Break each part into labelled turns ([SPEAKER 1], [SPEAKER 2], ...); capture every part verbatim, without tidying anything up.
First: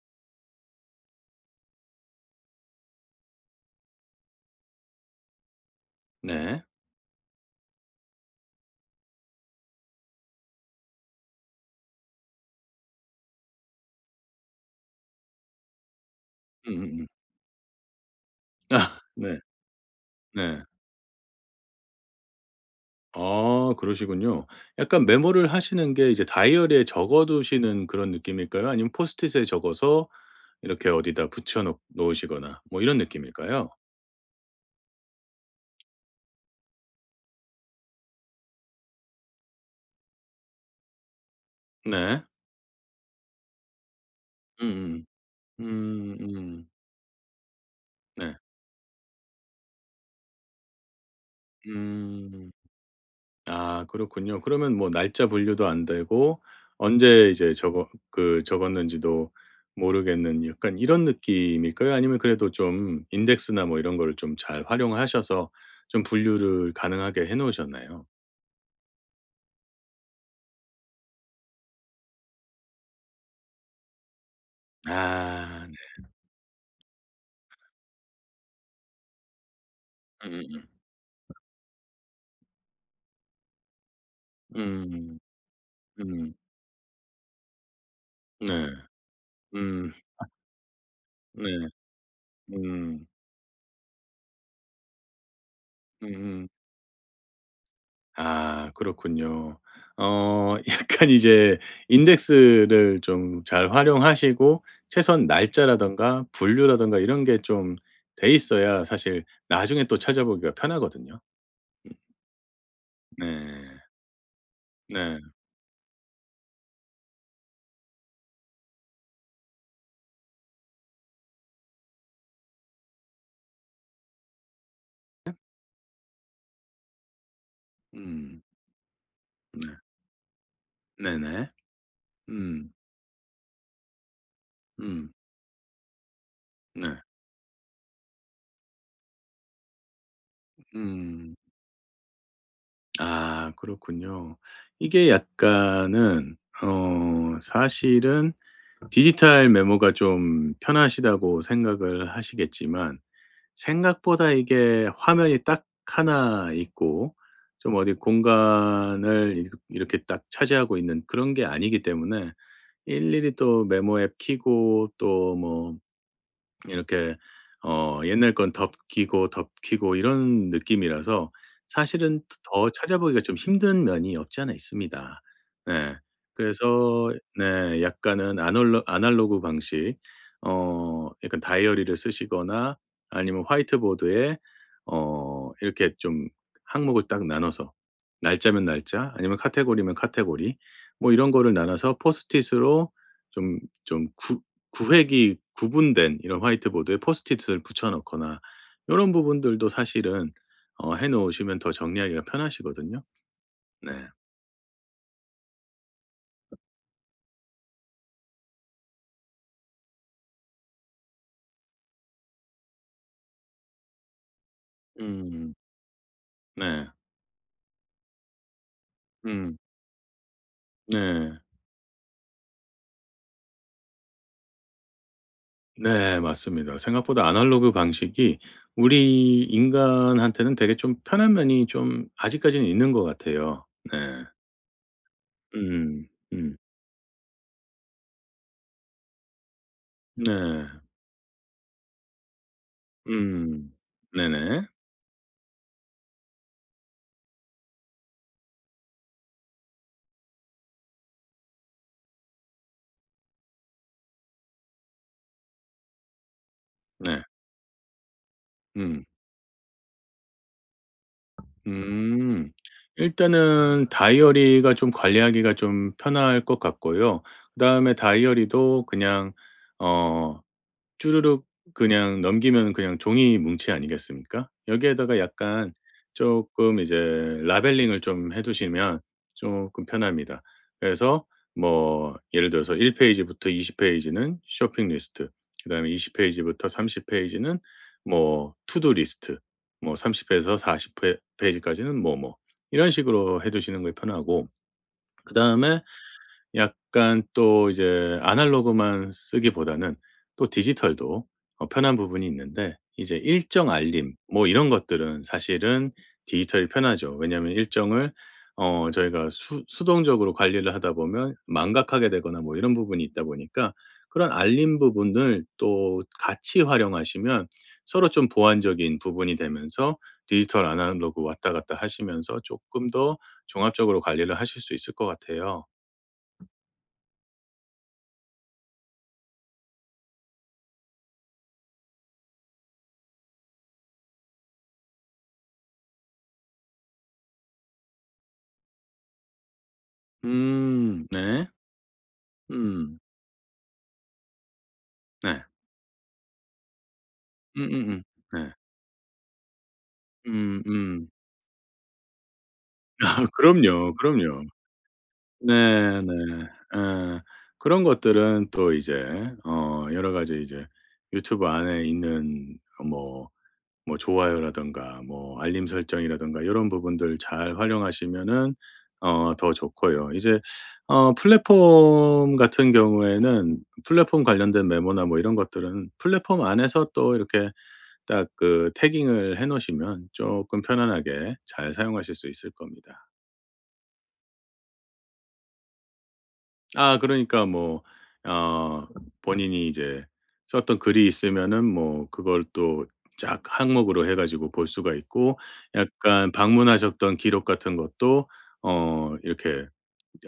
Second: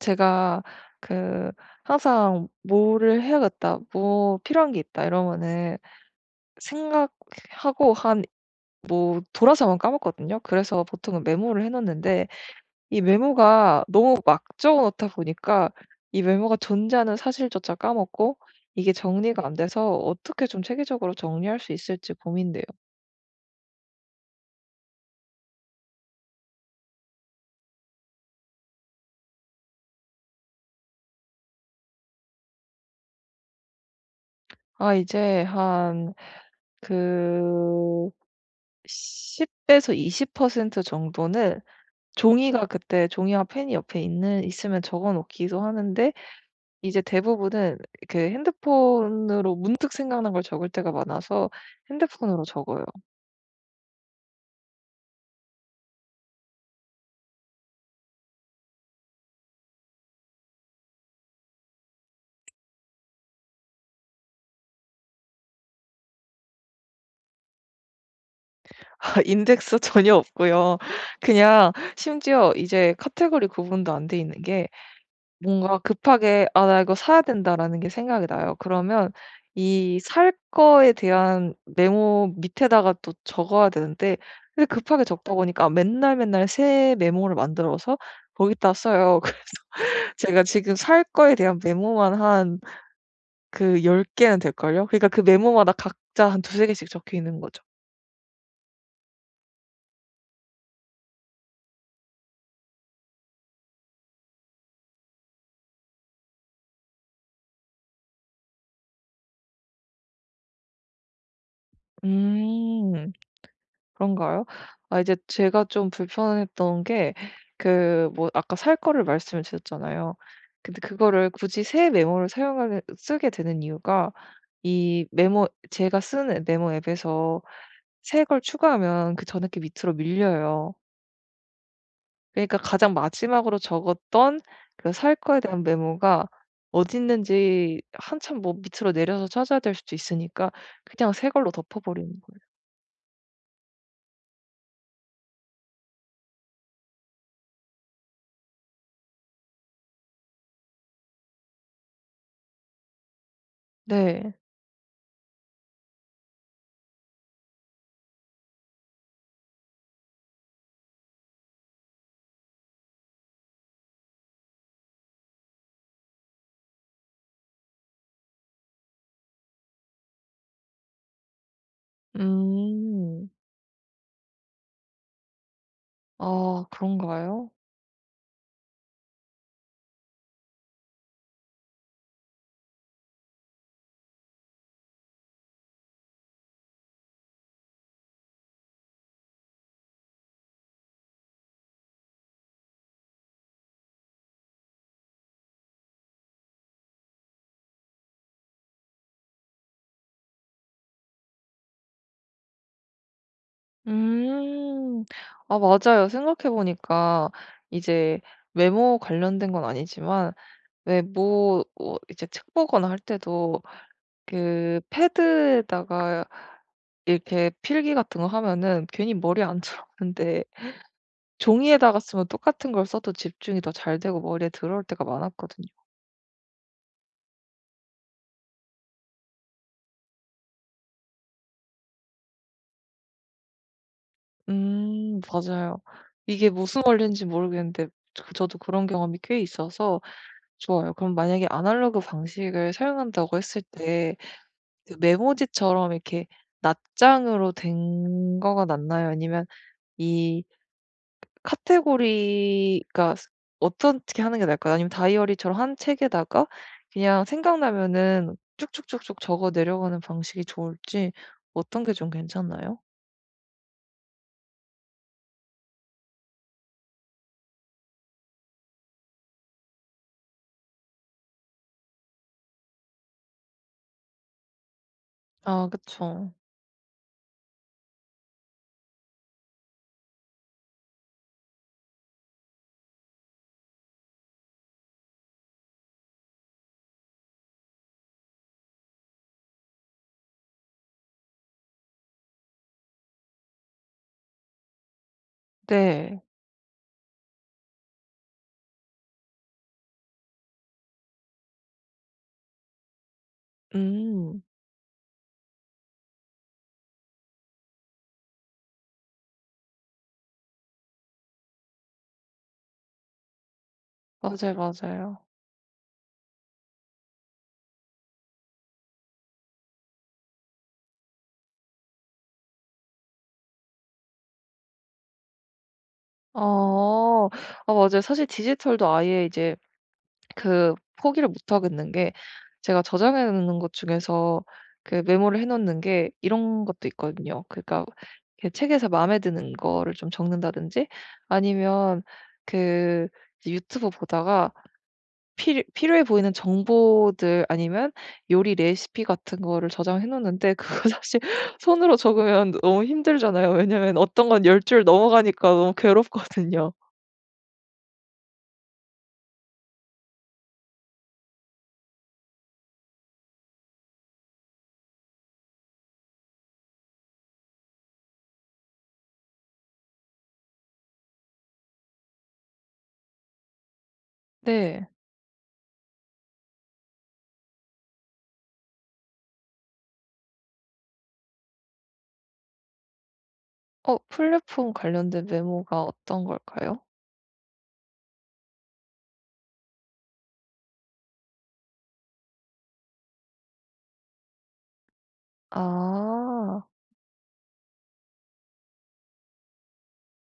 [SPEAKER 1] 제가 그 항상 '뭐를 해야겠다. 뭐 필요한 게 있다.' 이러면은
[SPEAKER 2] 네.
[SPEAKER 1] 생각하고 한 뭐 돌아서만 까먹거든요. 그래서 보통은 메모를 해 놓는데 이 메모가 너무 막 적어 놓다 보니까 이 메모가
[SPEAKER 2] 음음음.
[SPEAKER 1] 존재하는 사실조차 까먹고
[SPEAKER 2] 아
[SPEAKER 1] 이게
[SPEAKER 2] 네.
[SPEAKER 1] 정리가 안 돼서 어떻게 좀
[SPEAKER 2] 네.
[SPEAKER 1] 체계적으로 정리할 수 있을지 고민돼요.
[SPEAKER 2] 아 그러시군요. 약간 메모를 하시는 게 이제 다이어리에 적어 두시는 그런 느낌일까요? 아니면 포스트잇에 적어서 이렇게 어디다 붙여 놓 놓으시거나 뭐 이런 느낌일까요?
[SPEAKER 1] 아 이제 한 그 십 에서 이십 퍼센트 정도는
[SPEAKER 2] 네.
[SPEAKER 1] 종이가 그때 종이와 펜이 옆에 있는 있으면
[SPEAKER 2] 음음.
[SPEAKER 1] 적어 놓기도
[SPEAKER 2] 음
[SPEAKER 1] 하는데
[SPEAKER 2] 음.
[SPEAKER 1] 이제 대부분은 그
[SPEAKER 2] 네.
[SPEAKER 1] 핸드폰으로 문득 생각난 걸 적을 때가 많아서 핸드폰으로
[SPEAKER 2] 음.
[SPEAKER 1] 적어요.
[SPEAKER 2] 아 그렇군요. 그러면 뭐 날짜 분류도 안 되고 언제 이제 적어 그 적었는지도 모르겠는 약간 이런 느낌일까요? 아니면 그래도 좀 인덱스나 뭐 이런 거를 좀 잘 활용하셔서 좀 분류를 가능하게 해 놓으셨나요?
[SPEAKER 1] 아 인덱스 전혀 없고요. 그냥 심지어 이제 카테고리 구분도 안 돼 있는 게
[SPEAKER 2] 아
[SPEAKER 1] 뭔가
[SPEAKER 2] 네.
[SPEAKER 1] 급하게 '아 나 이거 사야 된다.'라는 게 생각이 나요. 그러면 이 살
[SPEAKER 2] 음음음.
[SPEAKER 1] 거에 대한 메모 밑에다가 또 적어야 되는데 근데 급하게
[SPEAKER 2] 음.
[SPEAKER 1] 적다 보니까 맨날
[SPEAKER 2] 음.
[SPEAKER 1] 맨날 새 메모를 만들어서
[SPEAKER 2] 네.
[SPEAKER 1] 거기다 써요. 그래서
[SPEAKER 2] 음.
[SPEAKER 1] 제가 지금 살 거에 대한
[SPEAKER 2] 네.
[SPEAKER 1] 메모만 한
[SPEAKER 2] 음.
[SPEAKER 1] 그 열 개는 될걸요? 그러니까 그 메모마다 각자 한
[SPEAKER 2] 음음.
[SPEAKER 1] 두세 개씩 적혀 있는 거죠.
[SPEAKER 2] 아 그렇군요. 어 약간 이제 인덱스를 좀 잘 활용하시고 최소한 날짜라든가 분류라든가 이런 게 좀 돼 있어야 사실 나중에 또 찾아보기가 편하거든요. 음
[SPEAKER 1] 음.
[SPEAKER 2] 네.
[SPEAKER 1] 그런가요? 아 이제
[SPEAKER 2] 네.
[SPEAKER 1] 제가 좀 불편했던 게 그 뭐 아까 살 거를 말씀을 드렸잖아요. 근데 그거를 굳이 새 메모를 사용하게 쓰게 되는 이유가 이 메모 제가 쓰는 메모 앱에서 새 걸
[SPEAKER 2] 음.
[SPEAKER 1] 추가하면 그 전에 게
[SPEAKER 2] 네.
[SPEAKER 1] 밑으로 밀려요.
[SPEAKER 2] 네네.
[SPEAKER 1] 그러니까
[SPEAKER 2] 음.
[SPEAKER 1] 가장 마지막으로 적었던 그
[SPEAKER 2] 음.
[SPEAKER 1] 살 거에 대한 메모가
[SPEAKER 2] 네.
[SPEAKER 1] 어디 있는지 한참 뭐 밑으로 내려서 찾아야 될 수도 있으니까 그냥 새
[SPEAKER 2] 음.
[SPEAKER 1] 걸로 덮어 버리는 거예요.
[SPEAKER 2] 아 그렇군요. 이게 약간은 어 사실은 디지털 메모가 좀 편하시다고 생각을 하시겠지만, 생각보다
[SPEAKER 1] 네.
[SPEAKER 2] 이게 화면이 딱 하나 있고 좀 어디 공간을 이렇 이렇게 딱 차지하고 있는 그런 게 아니기 때문에, 일일이 또 메모 앱키고또뭐 이렇게 어 옛날 건 덮기고 덮기고 이런 느낌이라서 사실은 더 찾아보기가
[SPEAKER 1] 음.
[SPEAKER 2] 좀 힘든 면이 없지 않아 있습니다. 네.
[SPEAKER 1] 아
[SPEAKER 2] 그래서
[SPEAKER 1] 그런가요?
[SPEAKER 2] 네, 약간은 아놀로 아날로그 방식, 어 약간 다이어리를 쓰시거나 아니면 화이트보드에 어 이렇게 좀 항목을 딱 나눠서 날짜면 날짜, 아니면 카테고리면 카테고리, 뭐 이런 거를 나눠서 포스트잇으로 좀좀구 구획이 구분된 이런 화이트보드에 포스트잇을 붙여 넣거나, 이런 부분들도 사실은 어 해 놓으시면 더 정리하기가 편하시거든요. 네.
[SPEAKER 1] 음. 아 맞아요. 생각해 보니까 이제 외모 관련된 건 아니지만 왜 뭐 뭐 이제 책 보거나 할 때도 그
[SPEAKER 2] 음.
[SPEAKER 1] 패드에다가
[SPEAKER 2] 네.
[SPEAKER 1] 이렇게 필기 같은 거 하면은 괜히 머리에
[SPEAKER 2] 음.
[SPEAKER 1] 안 들어오는데
[SPEAKER 2] 네.
[SPEAKER 1] 종이에다가 쓰면 똑같은 걸 써도 집중이 더 잘 되고 머리에 들어올 때가 많았거든요.
[SPEAKER 2] 네 맞습니다. 생각보다 아날로그 방식이 우리 인간한테는 되게 좀 편한 면이 좀 아직까지는 있는 것 같아요. 네.
[SPEAKER 1] 음 맞아요.
[SPEAKER 2] 음.
[SPEAKER 1] 이게
[SPEAKER 2] 음.
[SPEAKER 1] 무슨 원리인지 모르겠는데 저 저도 그런 경험이 꽤 있어서
[SPEAKER 2] 네.
[SPEAKER 1] 좋아요. 그럼 만약에 아날로그 방식을 사용한다고 했을
[SPEAKER 2] 음.
[SPEAKER 1] 때
[SPEAKER 2] 네네.
[SPEAKER 1] 그 메모지처럼 이렇게 낱장으로 된 거가 낫나요? 아니면 이 카테고리가 스 어떻게 하는 게 나을까요? 아니면 다이어리처럼 한 책에다가
[SPEAKER 2] 네.
[SPEAKER 1] 그냥 생각나면은
[SPEAKER 2] 음.
[SPEAKER 1] 쭉쭉쭉쭉 적어 내려가는 방식이 좋을지 어떤 게 좀
[SPEAKER 2] 음.
[SPEAKER 1] 괜찮나요?
[SPEAKER 2] 일단은 다이어리가 좀 관리하기가 좀 편할 것 같고요. 그다음에 다이어리도 그냥 어 주르륵 그냥 넘기면 그냥 종이 뭉치 아니겠습니까? 여기에다가
[SPEAKER 1] 아
[SPEAKER 2] 약간
[SPEAKER 1] 그쵸.
[SPEAKER 2] 조금 이제 라벨링을 좀 해 두시면 조금 편합니다. 그래서 뭐 예를 들어서 일 페이지부터 이십 페이지는 쇼핑 리스트, 그다음에 이십 페이지부터 삼십 페이지는 뭐 투두 리스트, 뭐 삼십 회에서 사십 회 페이지까지는 뭐 뭐 이런 식으로 해 두시는 게 편하고, 그다음에
[SPEAKER 1] 네.
[SPEAKER 2] 약간 또 이제 아날로그만 쓰기보다는 또 디지털도 어 편한 부분이 있는데, 이제 일정 알림
[SPEAKER 1] 음.
[SPEAKER 2] 뭐 이런 것들은 사실은 디지털이 편하죠. 왜냐하면 일정을 어 저희가 수 수동적으로 관리를 하다 보면 망각하게 되거나 뭐 이런 부분이 있다 보니까, 그런
[SPEAKER 1] 맞아요,
[SPEAKER 2] 알림
[SPEAKER 1] 맞아요.
[SPEAKER 2] 부분을 또 같이 활용하시면 서로 좀 보완적인 부분이 되면서 디지털 아날로그 왔다 갔다 하시면서 조금 더 종합적으로 관리를 하실 수 있을 것 같아요.
[SPEAKER 1] 어. 아 맞아요. 사실 디지털도 아예 이제 그 포기를 못 하겠는 게 제가 저장해 놓는 것 중에서 그 메모를 해 놓는 게 이런 것도 있거든요. 그러니까 그 책에서 마음에 드는 거를 좀 적는다든지
[SPEAKER 2] 음 네.
[SPEAKER 1] 아니면
[SPEAKER 2] 음.
[SPEAKER 1] 그 이제 유튜브 보다가
[SPEAKER 2] 네.
[SPEAKER 1] 필요 필요해 보이는 정보들 아니면
[SPEAKER 2] 음음음. 네.
[SPEAKER 1] 요리 레시피 같은 거를 저장해 놓는데
[SPEAKER 2] 음
[SPEAKER 1] 그거
[SPEAKER 2] 음.
[SPEAKER 1] 사실 손으로 적으면 너무
[SPEAKER 2] 아
[SPEAKER 1] 힘들잖아요.
[SPEAKER 2] 그럼요,
[SPEAKER 1] 왜냐면 어떤
[SPEAKER 2] 그럼요.
[SPEAKER 1] 건 열 줄 넘어가니까 너무
[SPEAKER 2] 네 네.
[SPEAKER 1] 괴롭거든요.
[SPEAKER 2] 예. 그런 것들은 또 이제 어 여러 가지 이제 유튜브 안에 있는 어뭐 뭐 좋아요라든가 뭐 알림 설정이라든가 이런 부분들 잘 활용하시면은 어 더 좋고요. 이제 어 플랫폼 같은 경우에는 플랫폼 관련된
[SPEAKER 1] 네.
[SPEAKER 2] 메모나 뭐 이런 것들은 플랫폼 안에서 또 이렇게 딱 그 태깅을 해 놓으시면 조금 편안하게 잘 사용하실 수 있을 겁니다.
[SPEAKER 1] 어 플랫폼 관련된 메모가 어떤 걸까요?
[SPEAKER 2] 아, 그러니까 뭐 어 본인이 이제 썼던 글이 있으면은 뭐 그걸 또 쫙 항목으로 해 가지고 볼 수가 있고, 약간
[SPEAKER 1] 아.
[SPEAKER 2] 방문하셨던 기록 같은 것도 어 이렇게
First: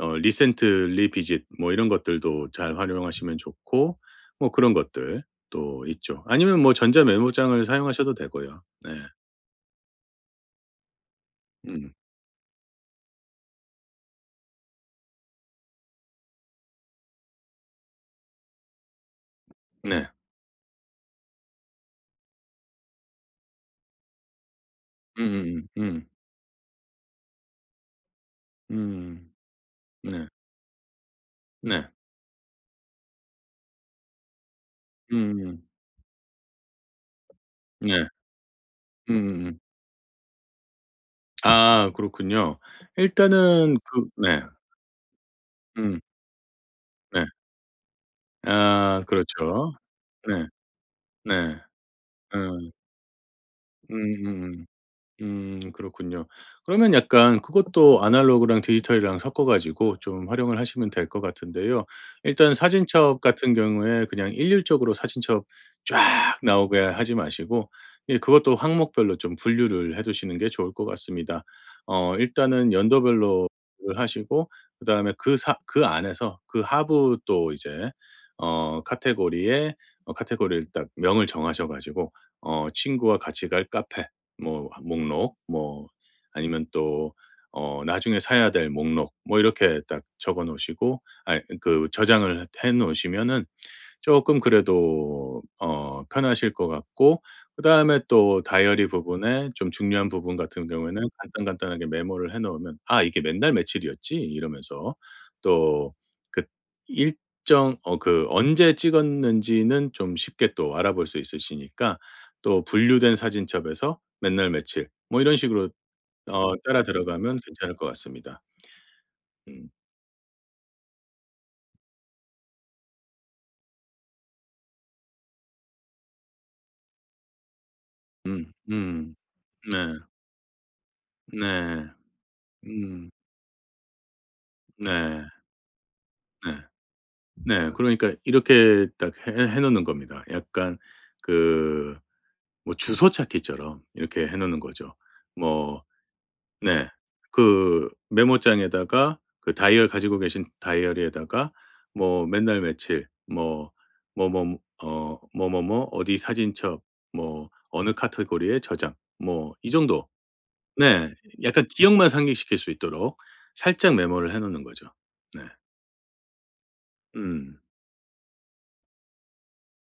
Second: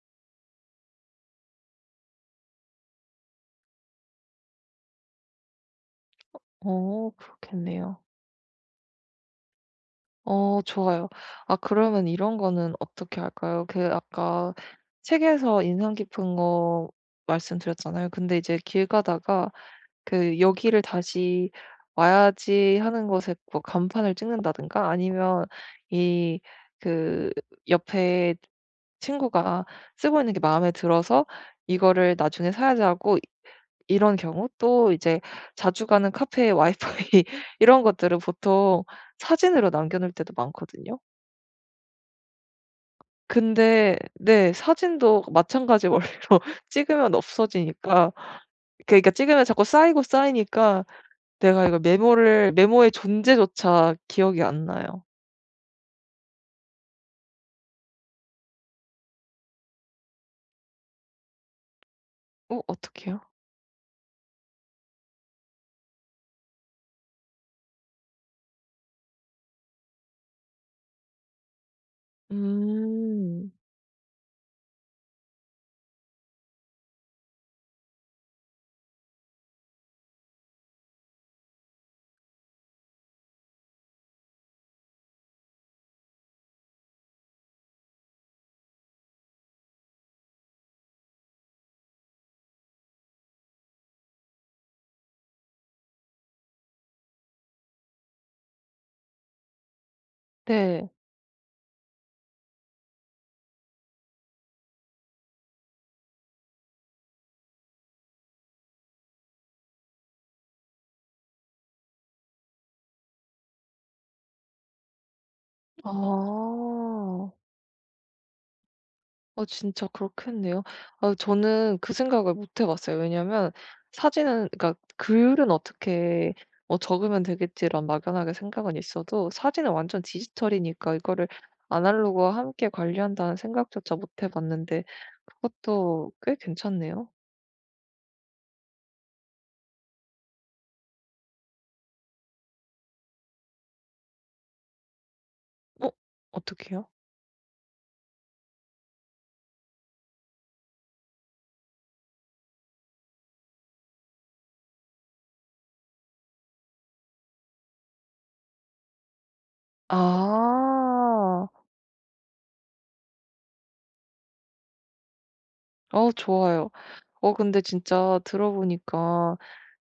[SPEAKER 2] 어 recently visit 뭐 이런 것들도 잘 활용하시면 좋고, 뭐 그런 것들 또 있죠. 아니면 뭐 전자
[SPEAKER 1] 어
[SPEAKER 2] 메모장을
[SPEAKER 1] 그렇겠네요.
[SPEAKER 2] 사용하셔도 되고요. 네.
[SPEAKER 1] 어 좋아요. 아
[SPEAKER 2] 음.
[SPEAKER 1] 그러면 이런 거는 어떻게 할까요? 그 아까 책에서 인상 깊은 거 말씀드렸잖아요. 근데 이제 길 가다가
[SPEAKER 2] 네.
[SPEAKER 1] 그 '여기를 다시 와야지.' 하는 곳에 뭐 간판을 찍는다든가 아니면
[SPEAKER 2] 음음음. 음.
[SPEAKER 1] 이 그 옆에
[SPEAKER 2] 음, 음,
[SPEAKER 1] 친구가
[SPEAKER 2] 음.
[SPEAKER 1] 쓰고
[SPEAKER 2] 네.
[SPEAKER 1] 있는 게 마음에 들어서
[SPEAKER 2] 네.
[SPEAKER 1] 이거를 나중에 사야지 하고 이런 경우 또 이제
[SPEAKER 2] 음 음.
[SPEAKER 1] 자주 가는 카페의 와이파이 이런
[SPEAKER 2] 네.
[SPEAKER 1] 것들은 보통
[SPEAKER 2] 음음음.
[SPEAKER 1] 사진으로 남겨 놓을 때도 많거든요.
[SPEAKER 2] 아 그렇군요. 일단은
[SPEAKER 1] 근데
[SPEAKER 2] 그 네.
[SPEAKER 1] 네 사진도 마찬가지
[SPEAKER 2] 음
[SPEAKER 1] 원리로 찍으면
[SPEAKER 2] 네.
[SPEAKER 1] 없어지니까
[SPEAKER 2] 아
[SPEAKER 1] 그러니까 찍으면 자꾸
[SPEAKER 2] 그렇죠.
[SPEAKER 1] 쌓이고
[SPEAKER 2] 네.
[SPEAKER 1] 쌓이니까
[SPEAKER 2] 네.
[SPEAKER 1] 내가 이거
[SPEAKER 2] 어,
[SPEAKER 1] 메모를
[SPEAKER 2] 음.
[SPEAKER 1] 메모의 존재조차 기억이 안
[SPEAKER 2] 음음음.
[SPEAKER 1] 나요.
[SPEAKER 2] 음 그렇군요. 그러면 약간 그것도 아날로그랑 디지털이랑 섞어 가지고 좀 활용을 하시면 될 것 같은데요. 일단
[SPEAKER 1] 어
[SPEAKER 2] 사진첩
[SPEAKER 1] 어떡해요?
[SPEAKER 2] 같은 경우에 그냥 일률적으로 사진첩 쫙 나오게 하지 마시고, 예, 그것도 항목별로 좀 분류를 해 두시는 게 좋을 것 같습니다. 어 일단은 연도별로
[SPEAKER 1] 음.
[SPEAKER 2] 를 하시고, 그다음에 그 사 그 안에서 그 하부 또 이제 어 카테고리에 어 카테고리를 딱 명을 정하셔 가지고 어 친구와 같이 갈 카페 뭐 목록, 뭐 아니면 또 어 나중에 사야 될 목록, 뭐 이렇게 딱 적어 놓으시고 아 그 저장을 해 놓으시면은 조금 그래도 어 편하실 것 같고, 그다음에 또 다이어리 부분에 좀 중요한 부분 같은
[SPEAKER 1] 네.
[SPEAKER 2] 경우에는 간단간단하게 메모를 해 놓으면 '아 이게 맨날 며칠이었지?' 이러면서 또 그 일정 어 그 언제 찍었는지는 좀 쉽게 또 알아볼 수 있으시니까, 또 분류된 사진첩에서 맨날 며칠 뭐 이런 식으로 어 따라
[SPEAKER 1] 아.
[SPEAKER 2] 들어가면 괜찮을 것 같습니다.
[SPEAKER 1] 어
[SPEAKER 2] 음.
[SPEAKER 1] 진짜 그렇겠네요. 아 저는 그 생각을 못해 봤어요. 왜냐면 사진은 그러니까 글은 어떻게 뭐 '적으면 되겠지.'라는 막연하게
[SPEAKER 2] 음.
[SPEAKER 1] 생각은
[SPEAKER 2] 음.
[SPEAKER 1] 있어도 사진은
[SPEAKER 2] 네.
[SPEAKER 1] 완전 디지털이니까 이거를
[SPEAKER 2] 네.
[SPEAKER 1] 아날로그와 함께
[SPEAKER 2] 음.
[SPEAKER 1] 관리한다는 생각조차 못해 봤는데
[SPEAKER 2] 네.
[SPEAKER 1] 그것도 꽤
[SPEAKER 2] 네.
[SPEAKER 1] 괜찮네요.
[SPEAKER 2] 네. 그러니까 이렇게 딱 해 해 놓는 겁니다. 약간 그 뭐 주소 찾기처럼 이렇게 해 놓는 거죠. 뭐
[SPEAKER 1] 어 어떻게요?
[SPEAKER 2] 네. 그 메모장에다가 그 다이어 가지고 계신 다이어리에다가 뭐 맨날 며칠 뭐 뭐 뭐 어 뭐 뭐 뭐 어디 사진첩, 뭐 어느 카테고리에 저장, 뭐 이 정도. 네.
[SPEAKER 1] 아.
[SPEAKER 2] 약간 기억만 상기시킬 수 있도록 살짝 메모를 해 놓는 거죠. 네.
[SPEAKER 1] 어 좋아요. 어
[SPEAKER 2] 음.
[SPEAKER 1] 근데 진짜 들어 보니까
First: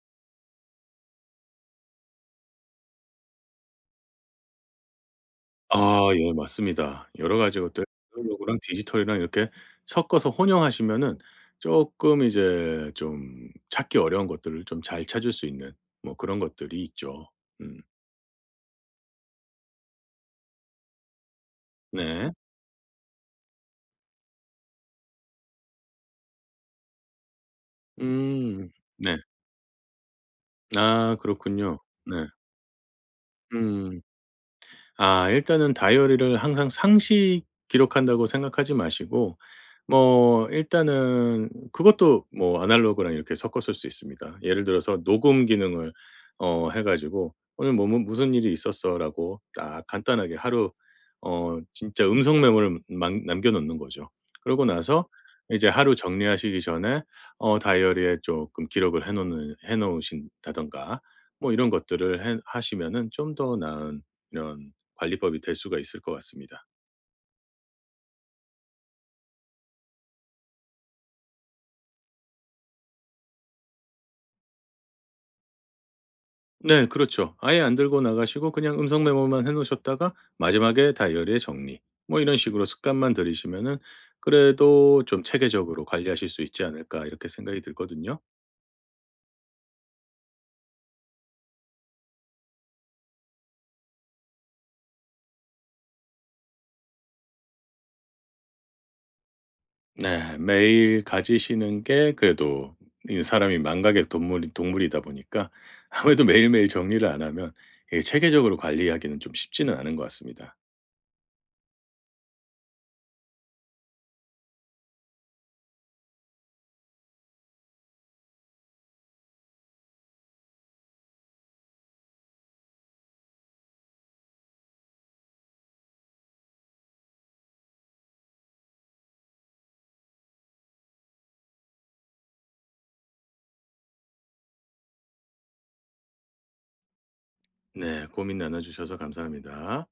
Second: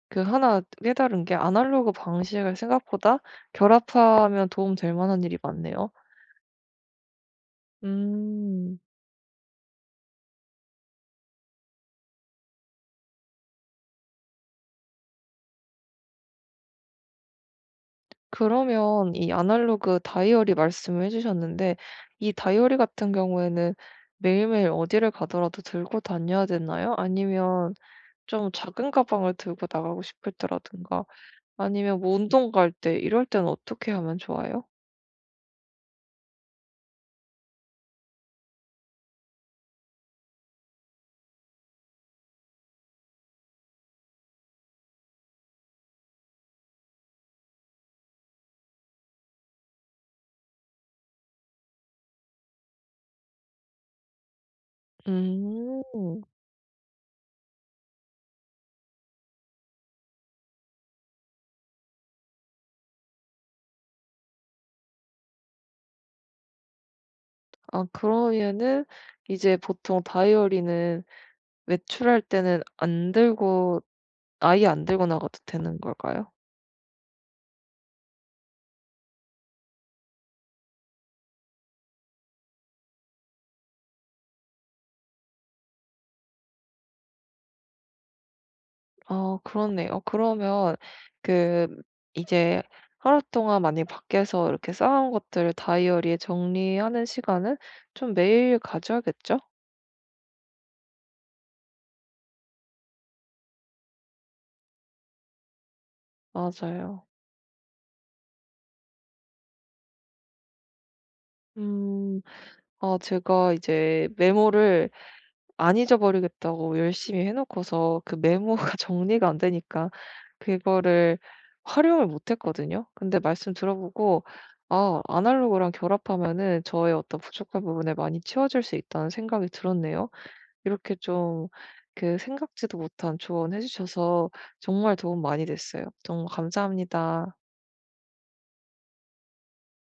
[SPEAKER 1] 그나 깨달은 게 아날로그 방식을 생각보다 결합하면 도움 될 만한 일이 많네요.
[SPEAKER 2] 아 예 맞습니다. 여러 가지 것들 아날로그랑
[SPEAKER 1] 음.
[SPEAKER 2] 디지털이랑 이렇게 섞어서 혼용하시면은 쪼끔 이제 좀 찾기 어려운 것들을 좀 잘 찾을 수 있는 뭐 그런 것들이 있죠. 음.
[SPEAKER 1] 그러면 이 아날로그 다이어리 말씀을 해 주셨는데
[SPEAKER 2] 네.
[SPEAKER 1] 이 다이어리 같은 경우에는 매일매일 어디를 가더라도 들고 다녀야 되나요? 아니면 좀
[SPEAKER 2] 음.
[SPEAKER 1] 작은
[SPEAKER 2] 네.
[SPEAKER 1] 가방을 들고 나가고 싶을 때라든가
[SPEAKER 2] 아 그렇군요.
[SPEAKER 1] 아니면 뭐
[SPEAKER 2] 네.
[SPEAKER 1] 운동 갈 때 이럴 때는 어떻게
[SPEAKER 2] 음.
[SPEAKER 1] 하면 좋아요?
[SPEAKER 2] 아 일단은 다이어리를 항상 상시 기록한다고 생각하지 마시고 뭐 일단은 그것도 뭐 아날로그랑 이렇게 섞어 쓸 수 있습니다. 예를 들어서 녹음 기능을 어 해 가지고 "오늘 뭐 뭐 무슨 일이 있었어."라고 딱 간단하게 하루 어 진짜 음성 메모를 막 남겨 놓는 거죠. 그러고 나서 이제
[SPEAKER 1] 음.
[SPEAKER 2] 하루 정리하시기 전에 어 다이어리에 조금 기록을 해 놓는 해 놓으신다든가 뭐 이런 것들을 해 하시면은 좀 더 나은 이런 관리법이 될 수가 있을 것 같습니다.
[SPEAKER 1] 아 그러면은 이제 보통 다이어리는 외출할 때는 안 들고 아예 안 들고 나가도 되는 걸까요?
[SPEAKER 2] 네 그렇죠. 아예 안 들고 나가시고 그냥 음성 메모만 해 놓으셨다가 마지막에 다이어리에 정리, 뭐 이런 식으로 습관만 들이시면은 그래도 좀 체계적으로 관리하실 수 있지 않을까 이렇게 생각이 들거든요.
[SPEAKER 1] 아 그렇네요. 어, 그러면 그 이제 하루 동안 만약 밖에서 이렇게 쌓아온 것들을 다이어리에 정리하는 시간은 좀 매일 가져야겠죠?
[SPEAKER 2] 네. 매일 가지시는 게 그래도, 이 사람이 망각의 동물이 동물이다 보니까 아무래도 매일매일
[SPEAKER 1] 맞아요.
[SPEAKER 2] 정리를 안 하면 이게 체계적으로 관리하기는 좀 쉽지는 않은 것 같습니다.
[SPEAKER 1] 음. 아 제가 이제 메모를 안 잊어버리겠다고 열심히 해 놓고서 그 메모가 정리가 안 되니까 그거를 활용을 못 했거든요. 근데 말씀 들어보고 아 아날로그랑 결합하면은 저의 어떤 부족한 부분을 많이 채워줄 수 있다는 생각이 들었네요. 이렇게 좀 그 생각지도 못한 조언해 주셔서 정말 도움 많이 됐어요. 정말 감사합니다.
[SPEAKER 2] 네. 고민 나눠 주셔서 감사합니다.